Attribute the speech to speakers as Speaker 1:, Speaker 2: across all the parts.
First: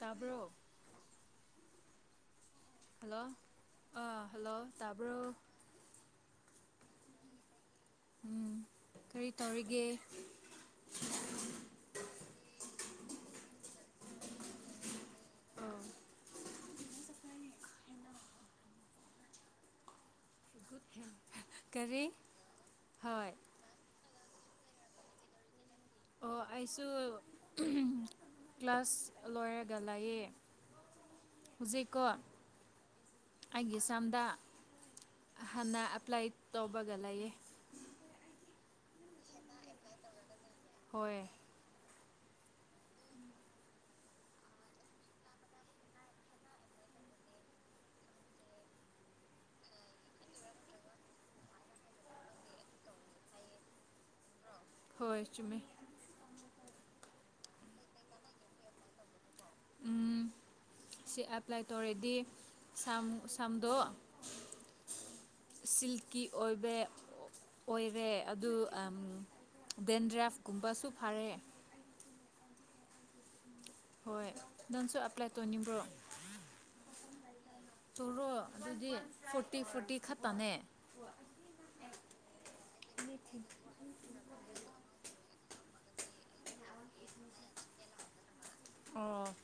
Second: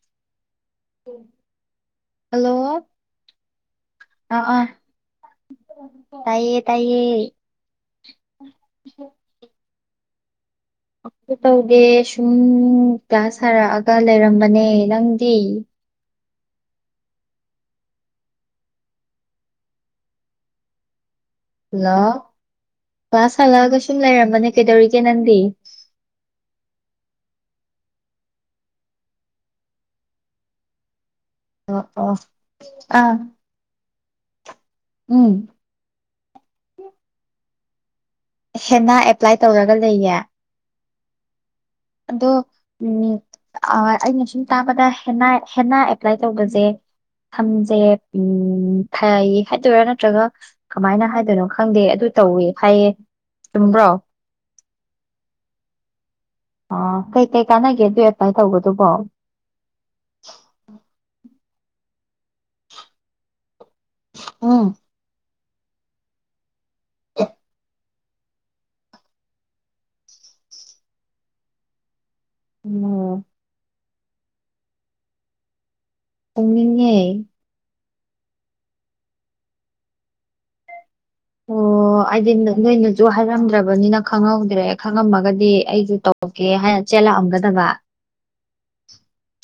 Speaker 1: ꯇꯥꯕ꯭ꯔꯣ
Speaker 2: hello
Speaker 1: hello ꯑꯥ hello ꯇꯥꯕ꯭ꯔꯣ
Speaker 2: ꯇꯥꯏꯌꯦ ꯇꯥꯏꯌꯦ
Speaker 1: ꯎꯝ ꯀꯔꯤ ꯇꯧꯔꯤꯒꯦ
Speaker 2: ꯇꯧꯗꯦ ꯁꯨꯝ ꯀ꯭ꯂꯥꯁ ꯁꯥꯔꯛꯑꯒ ꯂꯩꯔꯝꯕꯅꯦ ꯅꯪꯗꯤ
Speaker 1: ꯑꯣ ꯒꯦ
Speaker 2: ꯍꯜꯂꯣ ꯄ ꯍꯜꯂꯛꯑꯒ ꯁꯨꯝ ꯂꯩꯔꯝꯕꯅꯦ ꯀꯩꯗꯧꯔꯤꯒꯦ ꯅꯪꯗꯤ
Speaker 1: ꯑꯣ ꯑꯩꯁꯨ ꯀ꯭ꯂꯥꯁ ꯂꯣꯏꯔꯒ ꯂꯑꯌꯦ
Speaker 2: ꯑꯣ ꯑꯣ ꯑꯥ
Speaker 1: ꯝꯗ
Speaker 2: ꯎꯝ
Speaker 1: ꯍꯥꯟꯟꯅ ꯑꯦꯄ꯭ꯂꯥꯏ ꯇꯧꯕꯒ ꯂꯩꯌꯦ
Speaker 2: ꯍꯦꯟꯅ ꯑꯦꯄ꯭ꯂꯥꯏ ꯇꯧꯔꯒ ꯂꯩꯌꯦ
Speaker 1: ꯍꯣꯏ
Speaker 2: ꯑꯗꯣ ꯑꯩꯅ ꯁꯨꯝ ꯇꯥꯕꯗ ꯍꯦꯟꯅ ꯍꯦꯟꯅ ꯑꯦꯄ꯭ꯂꯥꯏ ꯇꯧꯕꯁꯦ ꯊꯝꯁꯦ ꯎ ꯐꯩ ꯍꯥꯏꯗꯣꯏꯔꯥ ꯅꯠꯇ꯭ꯔꯒ ꯀꯃꯥꯏꯅ ꯍꯥꯏꯗꯣꯏꯅꯣ ꯈꯪꯗꯦ ꯑꯗꯨ ꯇꯧꯋ ꯍꯥꯏꯌꯦ ꯆꯨꯝꯕ꯭ꯔꯣ
Speaker 1: ꯍꯣꯏ ꯆꯃꯦ
Speaker 2: ꯑꯥ ꯀꯩꯀꯩ ꯀꯥꯟꯅꯒꯦ ꯑꯗꯨ ꯑꯦꯄ꯭ꯂꯥꯏ ꯇꯧꯕꯗꯨꯕꯣ
Speaker 1: ꯎ ꯁꯤ ꯑꯦꯄ꯭ꯂꯥꯏ ꯇꯧꯔꯦꯗꯤꯝ ꯁꯝꯗꯣ
Speaker 2: ꯑꯥ
Speaker 1: ꯁꯤꯜꯀꯤ ꯑꯣꯏꯕ
Speaker 2: [unintelligible]
Speaker 1: ꯑꯣꯏꯔꯦ ꯑꯗꯨ ꯑꯝ ꯗꯦꯟꯗ꯭ꯔꯥꯏꯐꯀꯨꯝꯕꯁꯨ ꯐꯥꯔꯦ꯫
Speaker 2: ꯎꯝ꯫
Speaker 1: ꯍꯣꯏ ꯅꯪꯁꯨ ꯑꯦꯄ꯭ꯂꯥꯏ ꯇꯧꯅꯤꯡꯕ꯭ꯔꯣ꯫
Speaker 2: ꯄꯨꯨꯡꯅꯤꯡꯑꯦ꯫
Speaker 1: ꯇꯧꯔꯣ ꯑꯗꯨꯗꯤ ꯐꯣꯔꯇꯤ-ꯐꯣꯔꯇꯤ ꯈꯛꯇꯅꯦ꯫
Speaker 2: ꯑꯣ ꯑꯩꯗꯤ ꯅꯣꯏꯅꯁꯨ ꯍꯥꯏꯔꯝꯗ꯭ꯔꯕꯅꯤꯅ ꯈꯪꯍꯧꯗ꯭ꯔꯦ ꯈꯪꯉꯝꯑꯒꯗꯤ ꯑꯩꯁꯨ ꯇꯧꯒꯦ ꯍꯥꯏꯔ ꯆꯦꯜꯂꯥꯛꯑꯝꯒꯗꯕ꯫
Speaker 1: ꯑꯣ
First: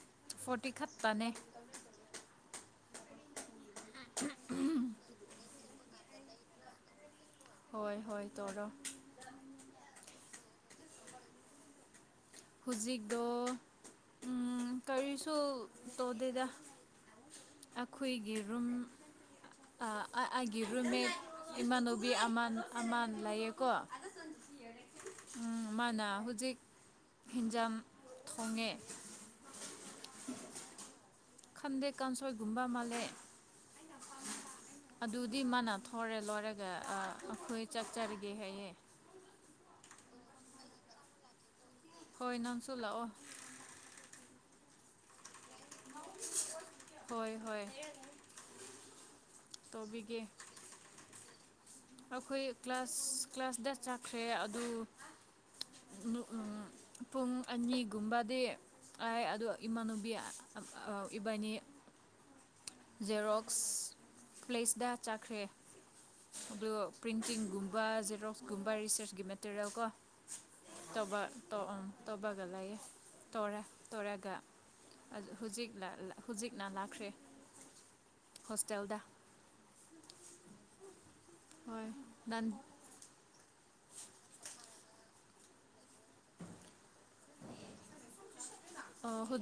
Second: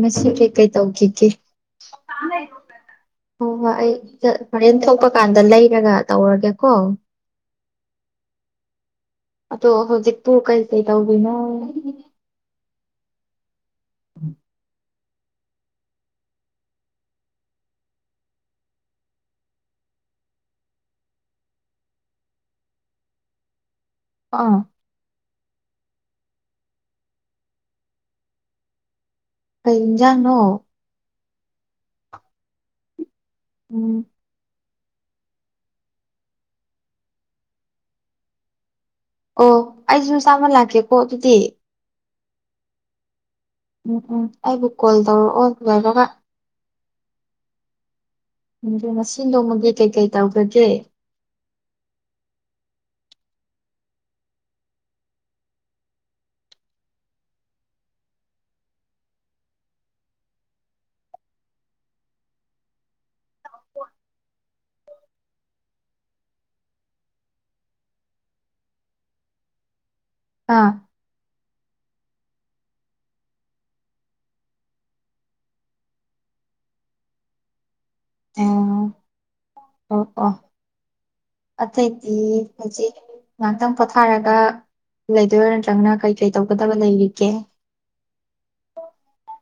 Speaker 2: ꯃꯁꯤ ꯀꯩ ꯀꯩ
Speaker 1: ꯐꯣꯔꯇꯤ
Speaker 2: ꯇꯧꯈꯤꯒꯦ꯫
Speaker 1: ꯈꯛꯇꯅꯦ
Speaker 2: ꯍꯣꯏ ꯍꯣꯏ ꯑꯩ ꯍꯣꯔꯦꯟ ꯊꯣꯛꯄ ꯀꯥꯟꯗ ꯂꯩꯔꯒ ꯇꯧꯔꯒꯦꯀꯣ꯫
Speaker 1: ꯍꯣꯏ ꯍꯣꯏ ꯇꯧꯔꯣ꯫
Speaker 2: ꯑꯗꯣ ꯍꯧꯖꯤꯛꯄꯨ ꯀꯩꯀꯩ ꯇꯧꯕꯤꯅꯣ꯫
Speaker 1: ꯍꯧꯖꯤꯛꯗꫭ
Speaker 2: ꯎꯝ꯫
Speaker 1: ꯀꯔꯤꯁꯨ ꯇꯧꯗꯦꯗ ꯑꯈꯣꯏꯒꯤ ꯔꯨꯝ ꯑ ꯑ ꯑꯩꯒꯤ ꯔꯨꯝꯃꯦꯠ ꯏꯃꯥꯟꯅꯨꯕꯤ ꯑꯃ ꯑꯃꯥꯟ ꯂꯩꯌꯦꯀꯣ꯫
Speaker 2: ꯑꯥ꯫
Speaker 1: ꯝ ꯃꯥꯅ ꯍꯧꯖꯤꯛ ꯍꯦꯟꯖꯥꯡ ꯊꯣꯡꯉꯦ꯫
Speaker 2: ꯀꯩ ꯍꯤꯟꯖꯥꯡꯅꯣ꯫
Speaker 1: ꯈꯟꯗꯦ ꯀꯥꯟꯁꯣꯏꯒꯨꯝꯕ ꯃꯥꯜꯂꯦ꯫
Speaker 2: ꯎꯝ꯫
Speaker 1: ꯑꯗꯨꯗꯤ ꯃꯥꯅ ꯊꯣꯔꯦ ꯂꯣꯏꯔꯒ ꯑ ꯑꯩꯈꯣꯏ ꯆꯥꯛ ꯆꯔꯒꯦ ꯍꯥꯏꯌꯦ꯫
Speaker 2: ꯑꯣ ꯑꯩꯁꯨ ꯆꯥꯕ ꯂꯥꯛꯀꯦꯀꯣ ꯑꯗꯨꯗꯤ꯫
Speaker 1: ꯍꯣꯏ ꯅꯪꯁꯨ ꯂꯥꯛꯑꯣ꯫
Speaker 2: ꯎꯝ ꯎꯝ ꯑꯩꯕꯨ ꯀꯣꯜ ꯇꯧꯔꯛꯑꯣ ꯚꯥꯏꯕꯒ꯫
Speaker 1: ꯍꯣꯏ ꯍꯣꯏ꯫
Speaker 2: ꯎ ꯉꯁꯤ ꯅꯣꯡꯃꯒꯤ ꯀꯩꯀꯩ
Speaker 1: ꯇꯧꯕꯤꯒꯦ
Speaker 2: ꯇꯧꯈ꯭ꯔꯒꯦ꯫
Speaker 1: ꯑꯩꯈꯣꯏ ꯀ꯭ꯂꯥꯁ ꯀ꯭ꯂꯥꯁꯗ ꯆꯥꯈ꯭ꯔꯦ ꯑꯗꯨ ꯝ ꯄꯨꯡ ꯑꯅꯤꯒꯨꯝꯕꯗꯤ ꯍꯥꯏ ꯑꯗꯨ ꯏꯃꯅꯨꯕꯤ ꯏꯕꯥꯅꯤ ꯖꯦꯔꯣꯛꯁ ꯄ꯭ꯂꯦꯁꯗ ꯆꯥꯈ꯭ꯔꯦ꯫ ꯑꯗꯨ ꯄ꯭ꯔꯤꯟꯇꯤꯡꯒꯨꯝꯕ ꯖꯦꯔꯣꯛꯁꯀꯨꯝꯕ ꯔꯤꯁꯔꯁꯀꯤ ꯃꯦꯇꯔꯤꯌꯦꯜ ꯀꯣ꯫
Speaker 2: ꯑꯥ
Speaker 1: ꯇꯧꯕꯥ ꯇꫭ ꯑ ꯇꫭꯕꯥꯒ ꯂꯩꯑꯌꯦ ꯇꯣꯔꯦ ꯇꯣꯔꯒ ꯍꯨꯖꯤꯛ ꯂꯥ ꯂ ꯍꯧꯖꯤꯛꯅ ꯂꯥꯛꯈ꯭ꯔꯦ꯫
Speaker 2: ꯑꯣ
Speaker 1: ꯍꯣꯁꯇꯦꯜꯗ꯫
Speaker 2: ꯑꯣ ꯑꯣ
Speaker 1: ꯍꯣꯏ
Speaker 2: ꯑꯇꯩꯗꯤ
Speaker 1: ꯅꯪ
Speaker 2: ꯍꯧꯖꯤꯛ ꯉꯥꯇꯪ ꯄꯣꯊꯥꯔꯒ ꯂꯩꯗꯣꯏꯔꯥ ꯅꯇ꯭ꯔꯒꯅ ꯀꯩ ꯀꯩ ꯇꯧꯒꯗꯕ ꯂꯩꯔꯤꯒꯦ꯫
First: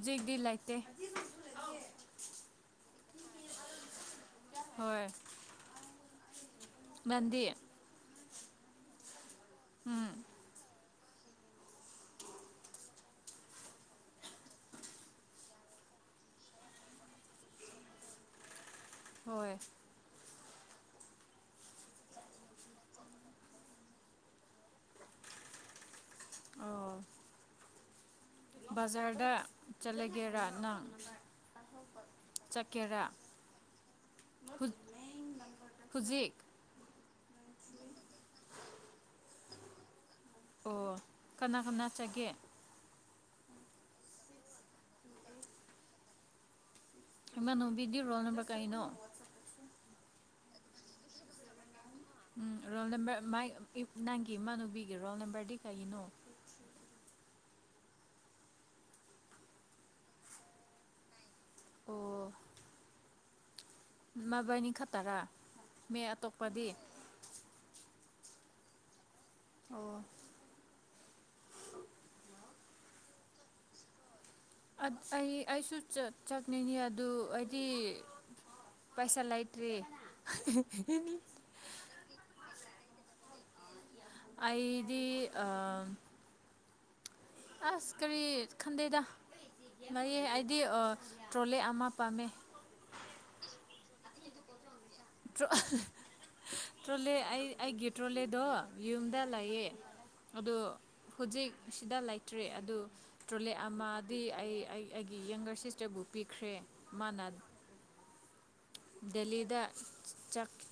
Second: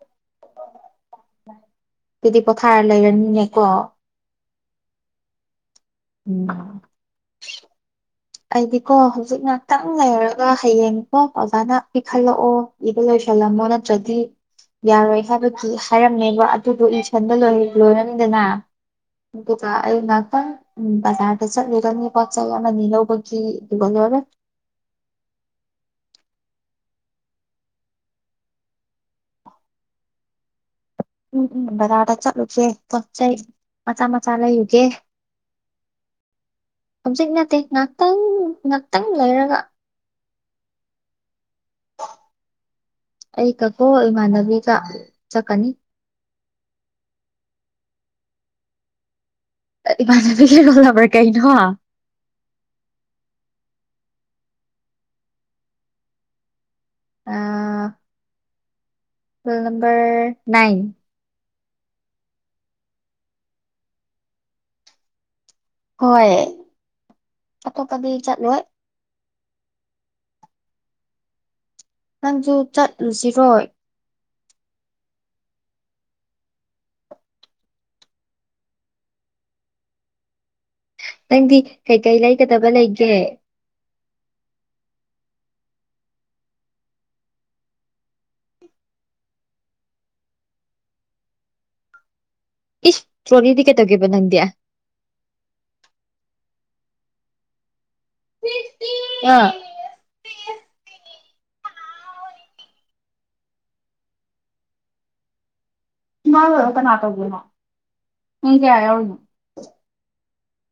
Speaker 1: ꯖꯤꯛꯗꯤ ꯂꯩꯇꯦ꯫
Speaker 2: ꯑꯗꯨꯗꯤ ꯄꯣꯊꯥꯔ ꯂꯩꯔꯅꯤꯅꯦꯀꯣ꯫
Speaker 1: ꯍꯣꯏ꯫
Speaker 2: ꯎꯝ꯫
Speaker 1: ꯅꯟꯗꯤ꯫
Speaker 2: ꯑꯩꯗꯤꯀꯣ ꯍꯧꯖꯤꯛ ꯉꯍꯥꯛꯇꯪ ꯂꯩꯔꯒ ꯍꯌꯦꯡ ꯑꯣ ꯑꯣꯖꯥꯅ ꯄꯤꯈꯠꯂꯛꯑꯣ ꯏꯕ ꯂꯣꯏꯁꯜꯂꯝꯃꯣ ꯅꯠꯇ꯭ꯔꯗꯤ ꯌꯥꯔꯣꯏ ꯍꯥꯏꯕꯗꯤ ꯍꯥꯏꯔꯝꯃꯦꯕ ꯑꯗꯨꯗꯣ ꯏꯁꯁꯟꯗ ꯂꯣꯏ ꯂꯣꯏꯔꯅꯤꯗꯅ
Speaker 1: ꯍꯣꯏ
Speaker 2: ꯑꯗꯨꯒ ꯑꯩ ꯉꯇꯪ ꯎꯝ ꯕꯖꯥꯔꯗ ꯆꯠꯂꯒ ꯄꫭꯠꯆꯩ ꯑꯃ ꯅꯤ ꯂꯧ [unintelligible]
Speaker 1: ꯑꫭ꯫ ꯕꯖꯥꯔꯗ ꯆꯠꯂꯒꯦꯔꯥ ꯅꯪ꯫
Speaker 2: ꯎꯝ ꯎꯝ ꯕꯖꯥꯗ ꯆꯠꯂꯨꯁꯦ ꯄꯣꯠ
Speaker 1: ꯆꯠꯀꯦꯔꯥ
Speaker 2: ꯆꯩ ꯃꯆꯥ ꯃꯆꯥ ꯂꯩꯌꯨꯒꯦ
Speaker 1: ꯍꯧꯖꯤꯦꯛ
Speaker 2: ꯍꯧꯖꯤꯛ ꯅꯠꯇꯦ ꯉꯍꯥꯛꯇꯪ ꯉꯍꯥꯛꯇꯪ ꯂꯩꯔꯒ
Speaker 1: ꯑꯣ ꯀꯅꯥ ꯀꯅꯥ ꯆꯒꯦ
Speaker 2: ꯑꯩ ꯀꯛꯀꯣ ꯏꯃꯥꯟꯅꯕꯤꯒ ꯆꯠꯀꯅꯤ
Speaker 1: ꯏꯃꯅꯣꯕꯤꯗꯤ ꯔꯣꯜ ꯅꯝꯕ꯭ꯔ ꯀꯩꯅꯣ
Speaker 2: ꯏꯃꯣ ꯂꯝꯕ꯭ꯔ ꯀꯩꯅꯩꯅꯣ
Speaker 1: ꯎꯝ ꯔꯣꯜ ꯅꯝꯕꯔ ꯅꯪꯒꯤ ꯏꯃꯥꯟꯅꯨꯕꯤꯒꯤ ꯔꯣꯜ ꯅꯝꯕꯔꯗꯤ ꯀꯩꯒꯤꯅꯣ
Speaker 2: ꯑ ꯐ ꯅꯝꯕꯔ ꯅꯥꯏꯟ
Speaker 1: ꯑꯣ ꯃꯕꯥꯏꯅꯤ ꯈꯛꯇꯔꯥ ꯃ ꯑꯇꯣꯞꯄꯗꯤ
Speaker 2: ꯀꯕꯤ ꯆꯠꯂꯣꯏ
Speaker 1: ꯑꯣ
Speaker 2: ꯁꯨ ꯆꯠꯂꯨꯁꯤꯔꯣꯏ
Speaker 1: ꯑꯩ ꯑꯩꯁꯨ ꯆꯠꯅꯤꯡꯉꯤ ꯑꯗꯨ ꯍꯥꯏꯗꯤ ꯄꯩꯁꯥ ꯂꯩꯥꯏꯇ꯭ꯔꯤ
Speaker 2: ꯅꯪꯗꯤ ꯀꯩꯀꯩ ꯂꯩꯒꯗꯕ ꯂꯩꯒꯦ
Speaker 1: ꯑꯩꯗꯤ ꯑ ꯑꯁ ꯀꯔꯤ ꯈꯗꯗ ꯃꯌꯦ ꯑꯩꯗꯤ ꯇ꯭ꯔꯣꯂꯦ ꯑꯃ ꯄꯥꯝꯃꯦ
Speaker 2: ꯏꯁ ꯇ꯭ꯔꯣꯔꯤꯗꯤ ꯀꯩꯗꯧꯒꯦꯕ ꯅꯪꯗꯤꯌꯥ
Speaker 1: ꯇ꯭ꯔꯣꯂꯒ ꯒꯤ ꯄꯦꯇ꯭ꯔꯣꯂꯦꯗꯣ ꯌꯨꯝꯗ
Speaker 2: ꯑꯥ
Speaker 1: ꯂꯩꯥꯛꯑꯦ ꯑ ꯍꯧꯖꯤꯛ ꯁꯤꯗ ꯂꯩꯇ꯭ꯔꯦ ꯑꯗꯨ ꯇ꯭ꯔꯣꯂꯦ ꯑꯃꯗꯤ ꯑꯩ ꯑꯩꯒꯤ ꯌꯪꯒꯔꯁꯤꯁ ꯆꯕꯨ ꯄꯤꯈ꯭ꯔꯦ ꯃꯥꯅ
Speaker 2: ꯌꯦꯪ ꯀꯦꯌꯥꯎꯅꯤ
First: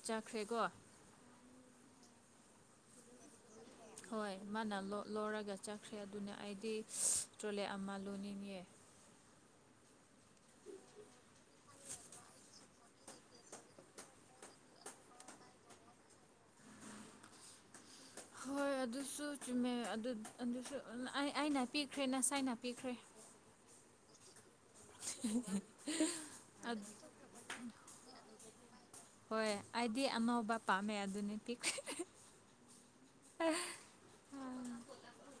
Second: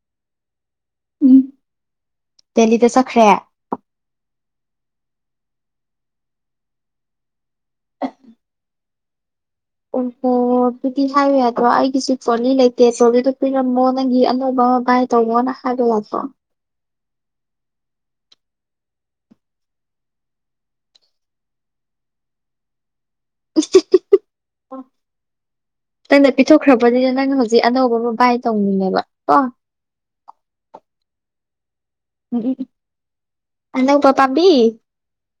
Speaker 1: ꯆꯥꯈ꯭ꯔꯦꯀꯣ
Speaker 2: ꯗꯦꯂꯤꯗ ꯆꯠꯈ꯭ꯔꯦ
Speaker 1: ꯍꯣꯏ ꯃꯥꯅ ꯂꯧꯔꯒ ꯆꯠꯈ꯭ꯔꯦ ꯑꯗꯨꯅ ꯑꯩꯗꯤ ꯇ꯭ꯔꯣꯂꯦ ꯑꯃ ꯂꯣꯟꯅꯤꯡꯑꯦ
Speaker 2: ꯑꯣꯍꯣ ꯀꯦꯁꯣ ꯑꯗꯨꯗꯣ ꯄꯤꯔꯝꯃꯣ ꯅꯪꯒꯤ ꯑꯅꯧꯕ ꯑꯃ ꯕꯥꯏ ꯇꯧꯕꯃꯣꯅ ꯍꯥꯏꯕ ꯂꯥꯛꯄ꯭ꯔꯣ
Speaker 1: ꯍꯣꯏ ꯑꯗꯨꯁꯨ ꯆꯨꯝꯃꯦ ꯑꯗꯨꯁꯨ ꯑꯩꯅ ꯄꯤꯈ꯭ꯔꯦ ꯅꯁꯥꯏꯅ ꯄꯤꯈ꯭ꯔꯦ
Speaker 2: ꯅꯪꯅ ꯄꯤꯊꯣꯛꯈ꯭ꯔꯕꯅꯤꯅ ꯅꯪꯅ ꯍꯧꯖꯤꯛ ꯑꯅꯧꯕ ꯃꯣꯕꯥꯏꯜ
Speaker 1: ꯍꯣꯏ ꯑꯩꯗꯤ ꯑꯅꯧꯕ ꯄꯥꯝꯃꯦ ꯑꯗꯨꯅꯤ ꯄꯤꯈ꯭ꯔꯦ
Speaker 2: ꯎꯝ ꯑꯗꯄꯥꯣ ꯄꯥꯕꯤ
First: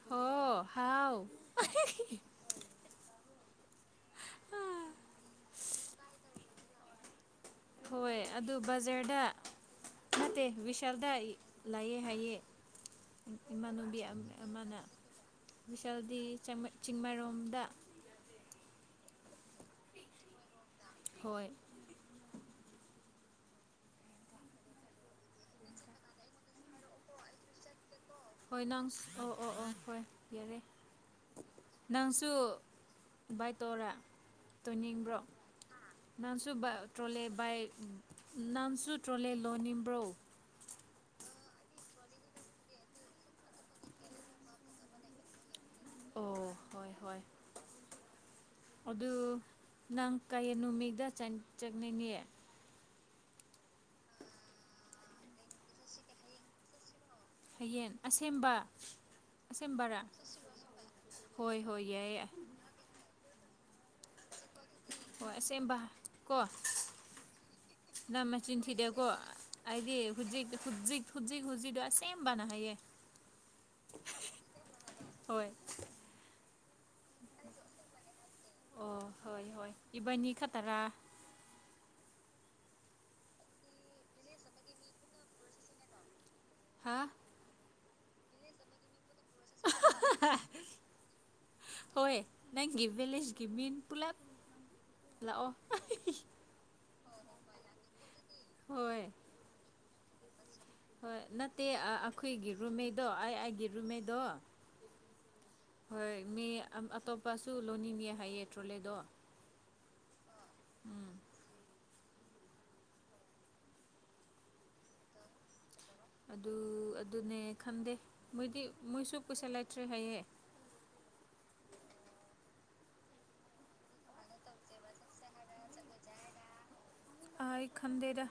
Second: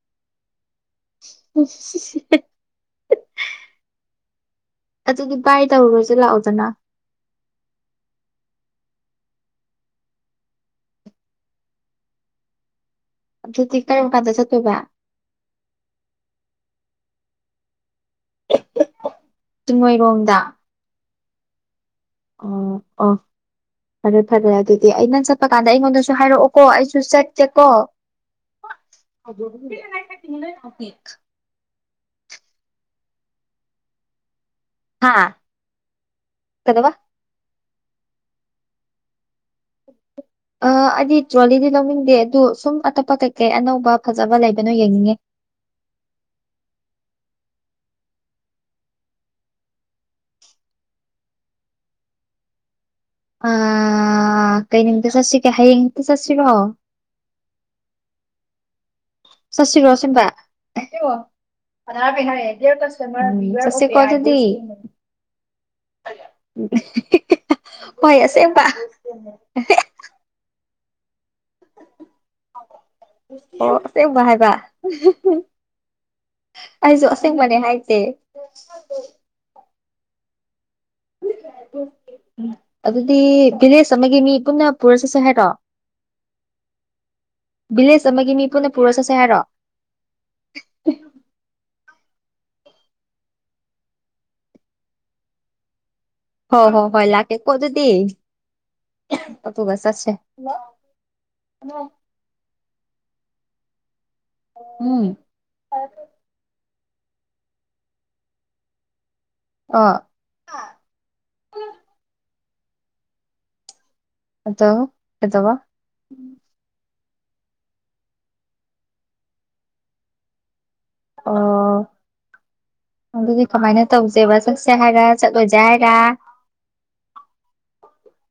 Speaker 1: ꯍꯣ ꯍꯥꯎ
Speaker 2: ꯎ ꯑꯗꯨꯗꯤ ꯕꯥꯏꯥꯏ ꯇꯧꯔꯨꯔꯁꯨꯦ ꯂꯥꯛꯑꯣꯗꯅ
Speaker 1: ꯍꯣꯏ ꯑꯗꯨ ꯕꯖꯔꯗ ꯅꯠꯇꯦ ꯕꯤꯁꯥꯜꯗ ꯂꯥꯏꯑꯦ ꯍꯥꯏꯑꯦ
Speaker 2: ꯑꯗꯨꯗꯤ
Speaker 1: ꯏꯃꯥꯟꯅꯨꯕꯤ
Speaker 2: ꯀꯔꯝ ꯀꯥꯟꯗ ꯆꯠꯇꯣꯏꯕ
Speaker 1: ꯑꯃꯅ ꯃꯤꯁꯦꯜꯗꯤ ꯆ ꯆꯤꯡꯃꯔꯣꯝꯗ
Speaker 2: ꯆꯤꯡꯃꯩꯔꯣꯡꯝꯗ
Speaker 1: ꯍꯣꯏ
Speaker 2: ꯑ ꯑꯥ ꯐꯔꯦ ꯐꯔꯦ ꯑꯗꯨꯗꯤ ꯑ ꯅꯪ ꯆꯠꯄ ꯀꯥꯟꯗ ꯑꯩꯉꯣꯟꯗꯁꯨ ꯍꯥꯏꯔꯛꯑꯣꯀꯣ ꯑꯩꯁꯨ ꯆꯠꯀꯦꯀꯣ
Speaker 1: ꯍꯣꯏ ꯅꯪ ꯑꯣ ꯑꯣ ꯑꯣ ꯍꯣꯏ ꯌꯥꯔꯦ ꯅꯪꯁꯨ ꯕꯥꯏꯛ ꯇꯧꯔ
Speaker 2: ꯍꯥ
Speaker 1: ꯇꯣꯏꯅꯤꯡꯕ꯭ꯔꯣ ꯅꯪꯁꯨ
Speaker 2: ꯀꯩꯗꯧꯕ
Speaker 1: ꯇ꯭ꯔꯣꯂꯦ ꯕꯥꯏꯛ ꯅꯅꯥꯝꯁꯨ ꯇ꯭ꯔꯣꯂꯦꯟ ꯂꯣꯟꯅꯤꯡꯕ꯭ꯔꯣ
Speaker 2: ꯑ ꯑꯩꯗꯤ ꯇ꯭ꯔꯣꯂꯤꯗꯤ ꯂꯧꯅꯤꯡꯗꯦ ꯑꯗꯨ ꯁꯨꯝ ꯑꯇꯣꯞꯄ ꯀꯩꯀꯩ ꯑꯅꯧꯕ ꯐꯖꯕ ꯂꯩꯕꯅꯣ ꯌꯦꯡꯅꯤꯡꯉꯦ
Speaker 1: ꯑꯣ ꯍꯣꯏ ꯍꯣꯏ ꯑꯗꯨ ꯅꯪ ꯀꯥꯏ ꯅꯨ ꯃꯤꯗꯥ ꯆꯪ ꯆꯅꯤꯅꯦꯦ
Speaker 2: ꯑ ꯀꯩ ꯅꯨꯇ ꯆꯠꯁꯤꯒꯦ ꯍꯌꯦꯡꯛꯇ ꯆꯠꯁꯤꯔꯣ
Speaker 1: ꯍꯌꯦꯡ ꯑꯁꯦꯡꯕ
Speaker 2: ꯁ꯭ꯔꯤ ꯀꯣ
Speaker 1: ꯑꯁꯦꯡꯕꯔꯥ ꯍꯣꯏ ꯍꯣꯏ ꯌꯥꯏꯌꯦ
Speaker 2: ꯁꯤ꯭ꯝꯄꯕꯤꯍꯔꯦꯦ ꯎ ꯆ ꯁꯤ ꯀꯗꯤꯗꯤꯤ
Speaker 1: ꯍꯣꯏ ꯑꯁꯦꯡꯕ ꯀꯣ
Speaker 2: ꯍꯣꯏ
Speaker 1: ꯅꯪ ꯃꯆꯤꯟ
Speaker 2: ꯑꯁꯦꯡꯕ
Speaker 1: ꯊꯤꯗꯦꯀꯣ ꯑꯩꯗꯤ ꯍꯧꯖꯤꯛ ꯍꯧꯖꯤꯛ ꯈꯖꯤ ꯈꯨꯖꯤꯗ ꯁ ꯁꯦꯝꯝꯕꯅ ꯍꯥꯏꯌꯦꯦ
Speaker 2: ꯑꯣ ꯇ ꯋꯥꯥꯏꯕ
Speaker 1: ꯍꯣꯏ
Speaker 2: ꯑꯩꯁꯨ ꯑꯁꯦꯡꯕꯅꯦ ꯍꯥꯏꯇꯦ
Speaker 1: ꯑꯣ ꯍꯣꯏ ꯍꯣꯏ ꯏꯕꯥꯅꯤ ꯈꯇꯔꯥ
Speaker 2: ꯎ ꯑꯗꯨꯗꯤ ꯚꯤꯂꯦꯖ ꯑꯃꯒꯤ ꯃꯤ ꯄꯨꯟꯅ ꯄꯨꯔ ꯆꯠꯁꯦ ꯍꯥꯏꯔꯣ
Speaker 1: ꯍꯥ
Speaker 2: ꯚꯤꯂꯦꯖ ꯑꯃꯒꯤ ꯃꯤ ꯄꯨꯟꯅ ꯄꯨꯔ ꯆꯠꯁꯦ ꯍꯥꯏꯔꯣ
Speaker 1: ꯍꯣꯏ ꯅꯪꯒꯤ ꯚꯦꯂꯦꯖꯀꯤ ꯃꯤꯟ ꯄꯨꯂꯞ ꯂꯥꯛꯑꯣ
Speaker 2: ꯍꯣ ꯍꯣ ꯍꯣꯏ ꯂꯥꯛꯀꯦ ꯀꯣ ꯑꯗꯨꯗꯤꯤ
Speaker 1: ꯍꯣꯏ
Speaker 2: ꯑꯊꯨꯕꯁꯠꯦ
Speaker 1: ꯍꯣꯏ ꯅꯠꯇꯦ ꯑꯩꯈꯣꯏꯒꯤ ꯔꯨꯝꯃꯤꯩꯗꯣ ꯑꯩ ꯑꯩꯒꯤ ꯔꯨꯝꯃꯦ
Speaker 2: ꯎꯝ
Speaker 1: ꯍꯣꯏ ꯃꯤ ꯑꯇꯣꯞꯄꯁꯨ ꯂꯣꯟꯅꯤꯡꯉ ꯍꯥꯏꯌꯦ ꯇ꯭ꯔꯣꯂꯦꯗꯣ
Speaker 2: ꯑꯥ
Speaker 1: ꯎꯝ
Speaker 2: ꯑꯠꯇ ꯀꯗꯕ
Speaker 1: ꯑꯗꯨ ꯑꯗꯨꯅꯦ ꯈꯟꯗꯦ ꯃꯣꯏꯗꯤ ꯃꯣꯏꯁꯨ ꯄꯩꯁꯥ ꯂꯩꯇ꯭ꯔꯦ ꯍꯥꯏꯌꯦꯦ
Speaker 2: ꯑ ꯑꯗꯨꯗꯤ ꯀꯃꯥꯏꯅ ꯇꯧꯁꯦꯕ ꯆꯠꯁꯦ ꯍꯥꯏꯔ ꯆꯠꯂꯣꯏꯁꯦ ꯍꯥꯏꯔ
Speaker 1: ꯑ ꯈꯟꯗꯦꯗ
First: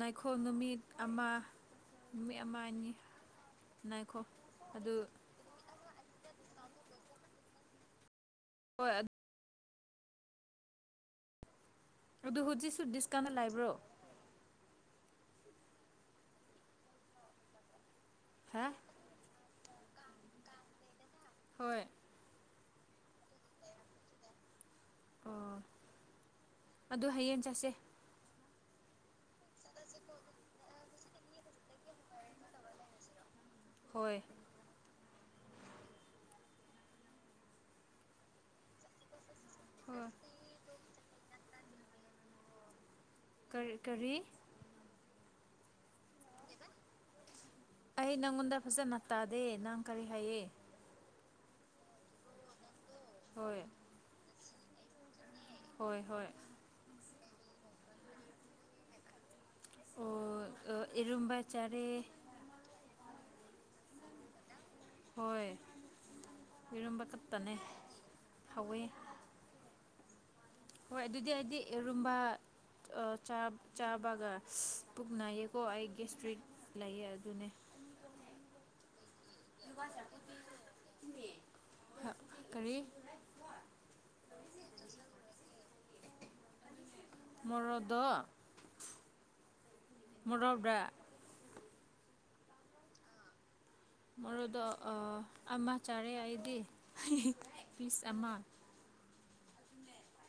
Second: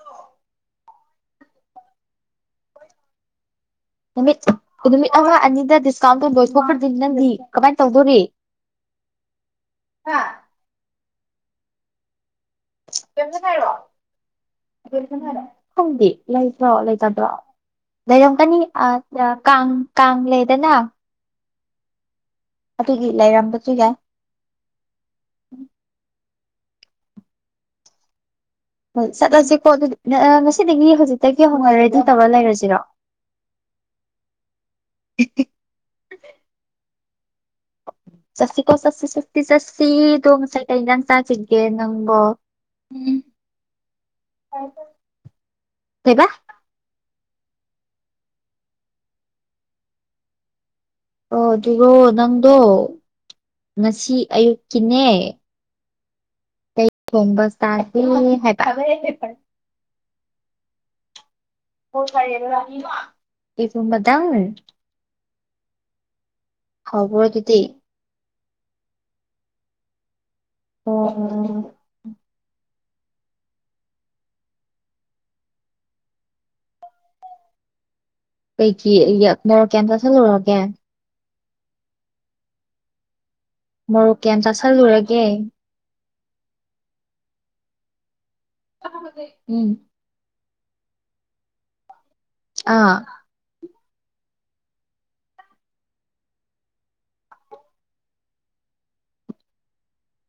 Speaker 1: ꯅꯥꯏꯈꯣꯜ ꯅꯨꯃꯤꯠ ꯑꯃ ꯅꯨꯃꯤꯠ ꯑꯃ ꯑꯅꯤ ꯉꯥꯏꯈꯣ
Speaker 2: ꯅꯨ
Speaker 1: ꯑꯗꯨ
Speaker 2: ꯅꯨꯃꯤꯠ ꯑꯃ ꯑꯅꯤꯗ ꯗꯤꯁꯀꯥꯎꯟ ꯇꯣꯏꯗꯤ ꯅꯪ ꯀꯃꯥꯏꯅ ꯇꯧꯗꯣꯔꯤ
Speaker 1: ꯍꯣꯏ
Speaker 2: ꯍꯥ
Speaker 1: ꯑꯗꯨ ꯍꯧꯖꯤꯛꯁꯨ ꯗꯤꯁꯀꯥꯟꯅ ꯂꯥꯏꯕ꯭ꯔꯣ
Speaker 2: ꯈꯪꯗꯤ ꯂꯩꯇ꯭ꯔꯣ ꯂꯩꯇꯕ꯭ꯔꯣ ꯂꯩꯔꯝꯒꯅꯤ
Speaker 1: ꯍꯥ
Speaker 2: ꯑ ꯀ ꯀꯃ ꯂꯩꯗꯅ
Speaker 1: ꯍꯣꯏ
Speaker 2: ꯑꯗꯨꯒꯤ ꯂꯩꯔꯝꯕꯁꯨ ꯌꯥꯏ
Speaker 1: ꯑꯣ ꯑꯗꯨ ꯍꯌꯦꯡ ꯆꯠꯁꯦ
Speaker 2: ꯍꯣꯏ ꯆꯠꯂꯁꯤꯀꯣ ꯑꯗꯨꯗꯤ ꯉꯁꯤꯗꯒꯤ ꯍꯧꯖꯤꯛꯇꯒꯤ ꯍꯧꯅꯔꯦꯗ ꯇꯧꯔ ꯂꯩꯔꯁꯤꯔꯣ
Speaker 1: ꯍꯣꯏ
Speaker 2: ꯍ ꯆꯁꯤ ꯀꯣ ꯆꯁꯤ ꯁꯁꯤ ꯆꯁꯤ
Speaker 1: ꯍꯣꯏ
Speaker 2: ꯗꯣꯉꯁꯥꯏ ꯇ ꯏ ꯅꯪ ꯆꯁꯤꯦ ꯅꯪꯝꯕꯣ
Speaker 1: ꯀꯔꯤ ꯀꯔꯤ
Speaker 2: ꯀꯕꯥ
Speaker 1: ꯑꯩ ꯅꯪꯉꯣꯟꯗ ꯐꯖꯅ ꯇꯥꯗꯦ ꯅꯪ ꯀꯔꯤ ꯍꯥꯏꯌꯦ
Speaker 2: ꯑꯣ ꯑꯗꯨꯔꯣ ꯅꯪꯗꯣ
Speaker 1: ꯍꯣꯏ
Speaker 2: ꯉꯁꯤ ꯑꯌꯨꯛꯀꯤꯅꯦ
Speaker 1: ꯍꯣꯏ ꯍꯣꯏ
Speaker 2: ꯐꯕꯁ ꯍꯥꯏ
Speaker 1: ꯑꯣ ꯏꯔꯕ
Speaker 2: ꯁꯨꯕꯗꯥ
Speaker 1: ꯌꯔꯨꯝꯕ
Speaker 2: ꯍꯥꯎꯕ꯭ꯔꯣ
Speaker 1: ꯀꯛꯇꯅꯦ
Speaker 2: ꯑꯗꯨꯗꯤ
Speaker 1: ꯍꯧꯋꯤ
Speaker 2: ꯑꯣ
Speaker 1: ꯍꯣꯏ ꯑꯗꯨꯗꯤ ꯑꯩꯗꯤ ꯔꯨꯝꯕ ꯆꯥꯕꯒ ꯄꯨꯛꯅꯩꯌꯦꯀꯣ ꯑꯩ ꯒꯦꯁꯇ꯭ꯔꯤꯠ ꯂꯩꯌꯦ ꯑꯗꯨꯅꯦ ꯎ
Speaker 2: ꯀꯦꯟꯇ ꯆꯂꯔꯒꯦ
Speaker 1: ꯀꯔꯤ
Speaker 2: ꯃꯣꯔꯣꯛ ꯀꯌꯥꯝ ꯆꯥꯥꯁꯜꯂꯨꯔꯒꯦ
Speaker 1: ꯃꯣꯔꯗ
Speaker 2: ꯎꯝ
Speaker 1: ꯃꯣꯔꯣꯛꯗ
Speaker 2: ꯑꯥ
Speaker 1: ꯃꯣꯗ ꯑꯃ ꯆꯥꯔꯦ ꯑꯩꯗꯤ ꯄꯤꯁ ꯑꯃ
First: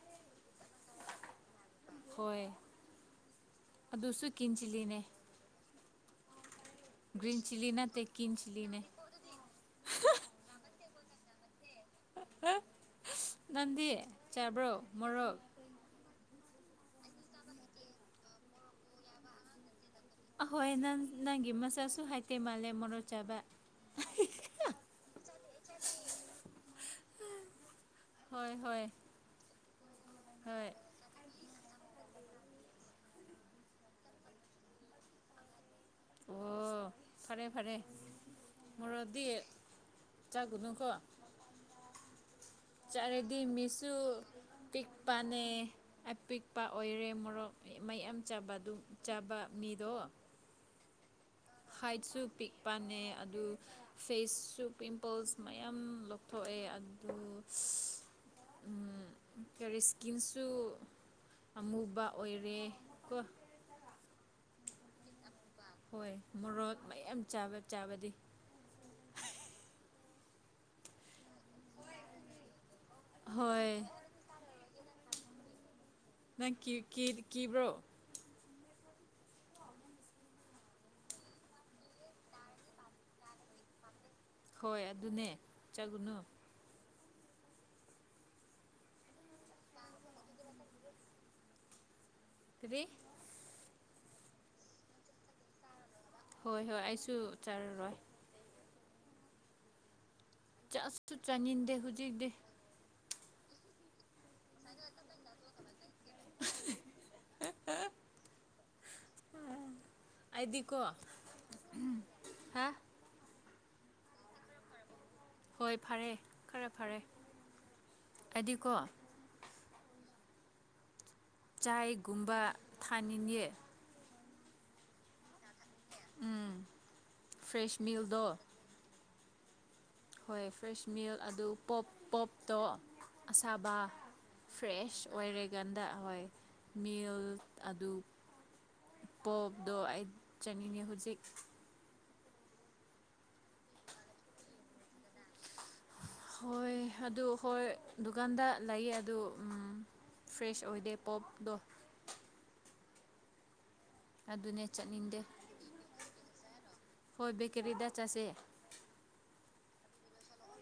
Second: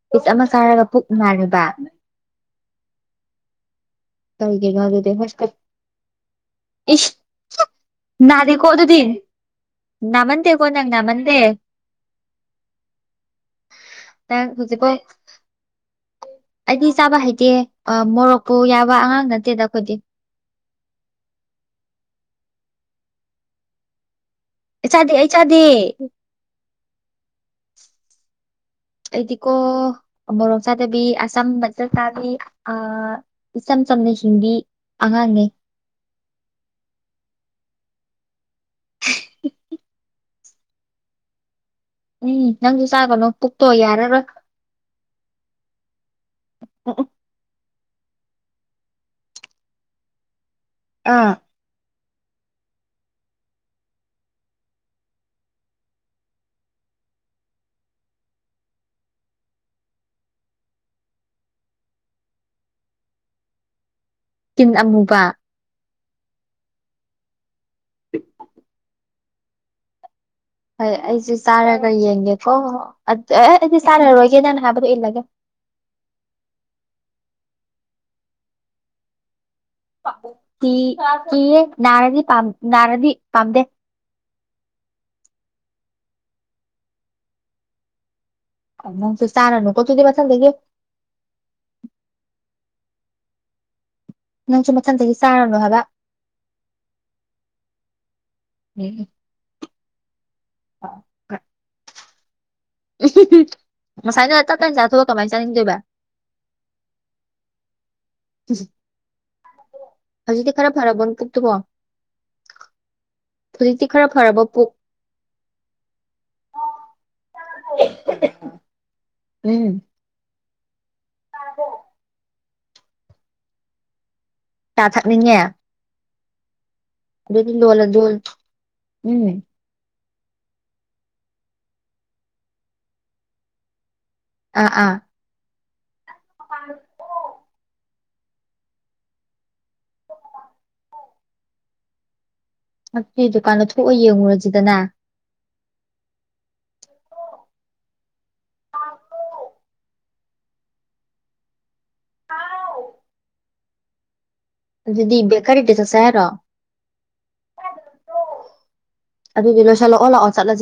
Speaker 2: ꯄꯤꯠ ꯑꯃ ꯆꯥꯔꯒ ꯄꯨꯛ ꯃꯔꯤꯕ
Speaker 1: ꯍꯦ
Speaker 2: ꯇꯒꯤ ꯌꯦꯗꯦ ꯐꯁ ꯏ
Speaker 1: ꯒ꯭ꯔꯤꯟ ꯆꯤꯂꯤ ꯅꯠꯇꯦ ꯀꯤꯟ
Speaker 2: ꯅꯅꯥꯗꯤ ꯀꯣ
Speaker 1: ꯆꯤꯂꯤꯅꯦ
Speaker 2: ꯑꯗꯨꯗꯤ ꯅꯅꯥꯃꯟꯗꯦ ꯀꯅ ꯆꯪ ꯃꯗꯦ
Speaker 1: ꯅꯟꯗꯤ
Speaker 2: ꯅꯪ
Speaker 1: ꯆꯥꯕ꯭ꯔꯣ
Speaker 2: ꯍꯧꯖꯤꯛꯐꯥꯎ
Speaker 1: ꯃꯣꯔꯣꯛ
Speaker 2: ꯑꯩꯗꯤ ꯆꯥꯕ ꯍꯩꯇꯦ ꯃꯣꯔꯣꯛꯄꯨ ꯌꯥꯕ ꯑꯉꯥꯡ ꯅꯠꯇꯦꯗ ꯑꯩꯈꯣꯏꯗꯤ
Speaker 1: ꯍꯣꯏ ꯅꯪ ꯅꯪꯒꯤ ꯃꯆꯥꯁꯨ ꯍꯥꯏꯇꯦ ꯃꯥꯜꯂꯦ ꯃꯣꯔꯣ ꯆꯥꯕ
Speaker 2: ꯏ ꯆꯥꯗꯦ ꯑꯩ ꯆꯥꯗꯦ
Speaker 1: ꯍꯣꯏ ꯍꯣꯏ
Speaker 2: ꯑꯦꯗꯤꯀꯣ ꯃ
Speaker 1: ꯍꯣꯏ
Speaker 2: ꯔꯝꯁꯥꯗꯕꯤ ꯑꯁꯝ ꯃ ꯑ ꯏꯁꯝ ꯁꯝꯗ ꯍꯗꯤ ꯑꯉꯥꯡꯦ
Speaker 1: ꯑꯣ ꯐꯔꯦ ꯐꯔꯦ ꯃꯗꯤ ꯆꯒꯨꯗꯪꯀꯣ
Speaker 2: ꯎꯝ ꯅꯪꯁꯨ ꯆꯥꯕꯅꯣ ꯄꯨꯛꯇꯣꯛ ꯌꯥꯔꯔ
Speaker 1: ꯄꯅꯦ ꯑꯄꯤꯛꯄ
Speaker 2: ꯎꯝ
Speaker 1: ꯑꯣꯏꯔꯦ ꯃꯣꯔꯣꯛ ꯃꯩ ꯌꯥꯝ ꯆꯥꯕ ꯑꯗꯨꯝ ꯆꯥꯕ ꯃꯤꯗꯣ
Speaker 2: ꯑꯥ
Speaker 1: ꯍꯥꯏꯠꯁꯨ ꯄꯤꯛ ꯄꯅ ꯑꯗꯨ ꯐꯦꯁꯁꯨ ꯄꯤꯝꯄꯜꯁ ꯃꯌꯥꯝ ꯂꯧꯊꯣꯛꯑꯦ ꯑꯗꯨ ꯀꯔꯦ ꯏꯁ꯭ꯀꯤꯟꯁꯨ ꯑꯃꯨꯕ ꯑꯣꯏꯔꯦ ꯀꯣ
Speaker 2: ꯤꯟ ꯑꯃꯨꯕ
Speaker 1: ꯍꯣꯏ ꯃꯣꯔꯣꯛ ꯃꯌꯥꯝ ꯆꯥꯕ ꯆꯥꯕꯗꯤ
Speaker 2: ꯍꯣꯏ ꯑꯩꯁꯨꯦ ꯆꯥꯔꯒ ꯌꯦꯡꯒꯦꯀꯣ ꯑꯦ
Speaker 1: ꯍꯣꯏ
Speaker 2: ꯑꯩꯗꯤ ꯆꯥꯅꯔꯣꯏꯒꯦꯗꯅ ꯍꯥꯕ ꯑꯦꯂꯒꯦ
Speaker 1: ꯅꯪ ꯀꯕ꯭ꯔꯣ
Speaker 2: ꯇꯤ ꯇꯤ ꯅꯔꯗꯤ ꯄꯝ ꯅꯔꯗꯤ ꯄꯥꯝꯗꯦ
Speaker 1: ꯍꯣꯏ ꯑꯗꯨꯅꯦ ꯆꯒꯨꯅꯨ
Speaker 2: ꯃꯪꯁ ꯁꯅꯅꯨ ꯀꯣ ꯇꯨꯗꯤꯕ ꯊꯪꯗ ꯀꯦꯣ
Speaker 1: ꯁꯤꯔꯤ
Speaker 2: ꯅꯪꯁꯨ ꯃꯊꯪꯗꯒꯤ ꯆꯥꯔꯅꯨ ꯍꯥꯏꯕ
Speaker 1: ꯍꯣꯏ ꯍꯣꯏ ꯑꯩꯁꯨ ꯆꯔꯔꯣꯏ
Speaker 2: ꯎꯝ
Speaker 1: ꯆꯥꯁꯨ ꯆꯥꯅꯤꯡꯟꯗꯦ ꯍꯧꯖꯤꯛꯇꯤ
Speaker 2: ꯃꯁꯥꯏꯅ ꯀ ꯆꯥꯊꯑ ꯀꯃꯥꯏꯅ ꯆꯥꯅꯤꯡꯗꯣꯏꯕ ꯍꯧꯖꯤꯛꯇꯤ ꯈꯔ
Speaker 1: ꯑꯩꯗꯤꯀꯣ
Speaker 2: ꯐꯔꯕ ꯄꯨꯛꯇꯨꯀꯣ
Speaker 1: ꯍꯥ
Speaker 2: ꯍꯧꯖꯤꯛꯇꯤ ꯈꯔ ꯐꯔꯕ ꯄꯨꯛ
Speaker 1: ꯍꯣꯏ ꯐꯔꯦ ꯐꯔꯦ ꯐꯔꯦ ꯍꯥꯏꯗꯤꯀꯣ
Speaker 2: ꯎꯝ
Speaker 1: ꯆꯥꯏꯒꯨꯝꯕ ꯊꯥꯅꯤꯡꯉ
Speaker 2: ꯇꯥ ꯊꯥꯛ ꯂꯉ ꯑꯗꯨꯗꯤ
Speaker 1: ꯐ꯭ꯔꯦꯁ
Speaker 2: ꯂꯣꯂ ꯗꯣ
Speaker 1: ꯃꯤꯜꯗꯣ
Speaker 2: ꯎꯝ
Speaker 1: ꯍꯣꯏ ꯐ꯭ꯔꯦꯁ ꯃꯤꯜ ꯑꯗꯨ ꯄꯣꯞ ꯄꯣꯞꯇꯣ ꯑꯁꯥꯕ
Speaker 2: ꯑꯥ ꯑꯥ
Speaker 1: ꯐ꯭ꯔꯦꯁ ꯑꯣꯏꯔꯦꯀꯥꯟꯗ ꯍꯣꯏ ꯃꯤꯜ ꯑꯗꯨ ꯄꯣꯞꯗ ꯑꯩ ꯆꯅꯤꯡꯅꯤ ꯍꯧꯖꯤꯛ
Speaker 2: ꯑꯗꯨꯒꯤ ꯗꯨꯀꯥꯟꯗ ꯊꯣꯛꯑ ꯌꯦꯡꯉꯨꯔꯁꯤꯗꯅꯦ
Speaker 1: ꯍꯣꯏ ꯑꯗꯨ ꯍꯣꯏ ꯗꯨꯀꯥꯟꯗ ꯂꯩꯌꯦ ꯑꯗꯨ ꯐ꯭ꯔꯦꯁ ꯑꯣꯏꯗꯦ ꯄꯣꯞꯇꯣ ꯑꯗꯨꯅꯦ
Speaker 2: ꯑꯗꯨꯗꯤ
Speaker 1: ꯆꯠꯅꯤꯡꯗꯦ
Speaker 2: ꯕꯦꯀꯔꯤꯗ ꯆꯠꯁꯦ ꯍꯥꯏꯔꯣ
Speaker 1: ꯍꯣꯏ ꯕꯦꯀꯔꯤꯗ ꯆꯠꯁꯦ
Speaker 2: ꯑꯗꯨ ꯂꯁꯥꯂ ꯑꯣ ꯂꯥꯛꯑꯣ ꯆꯠꯂ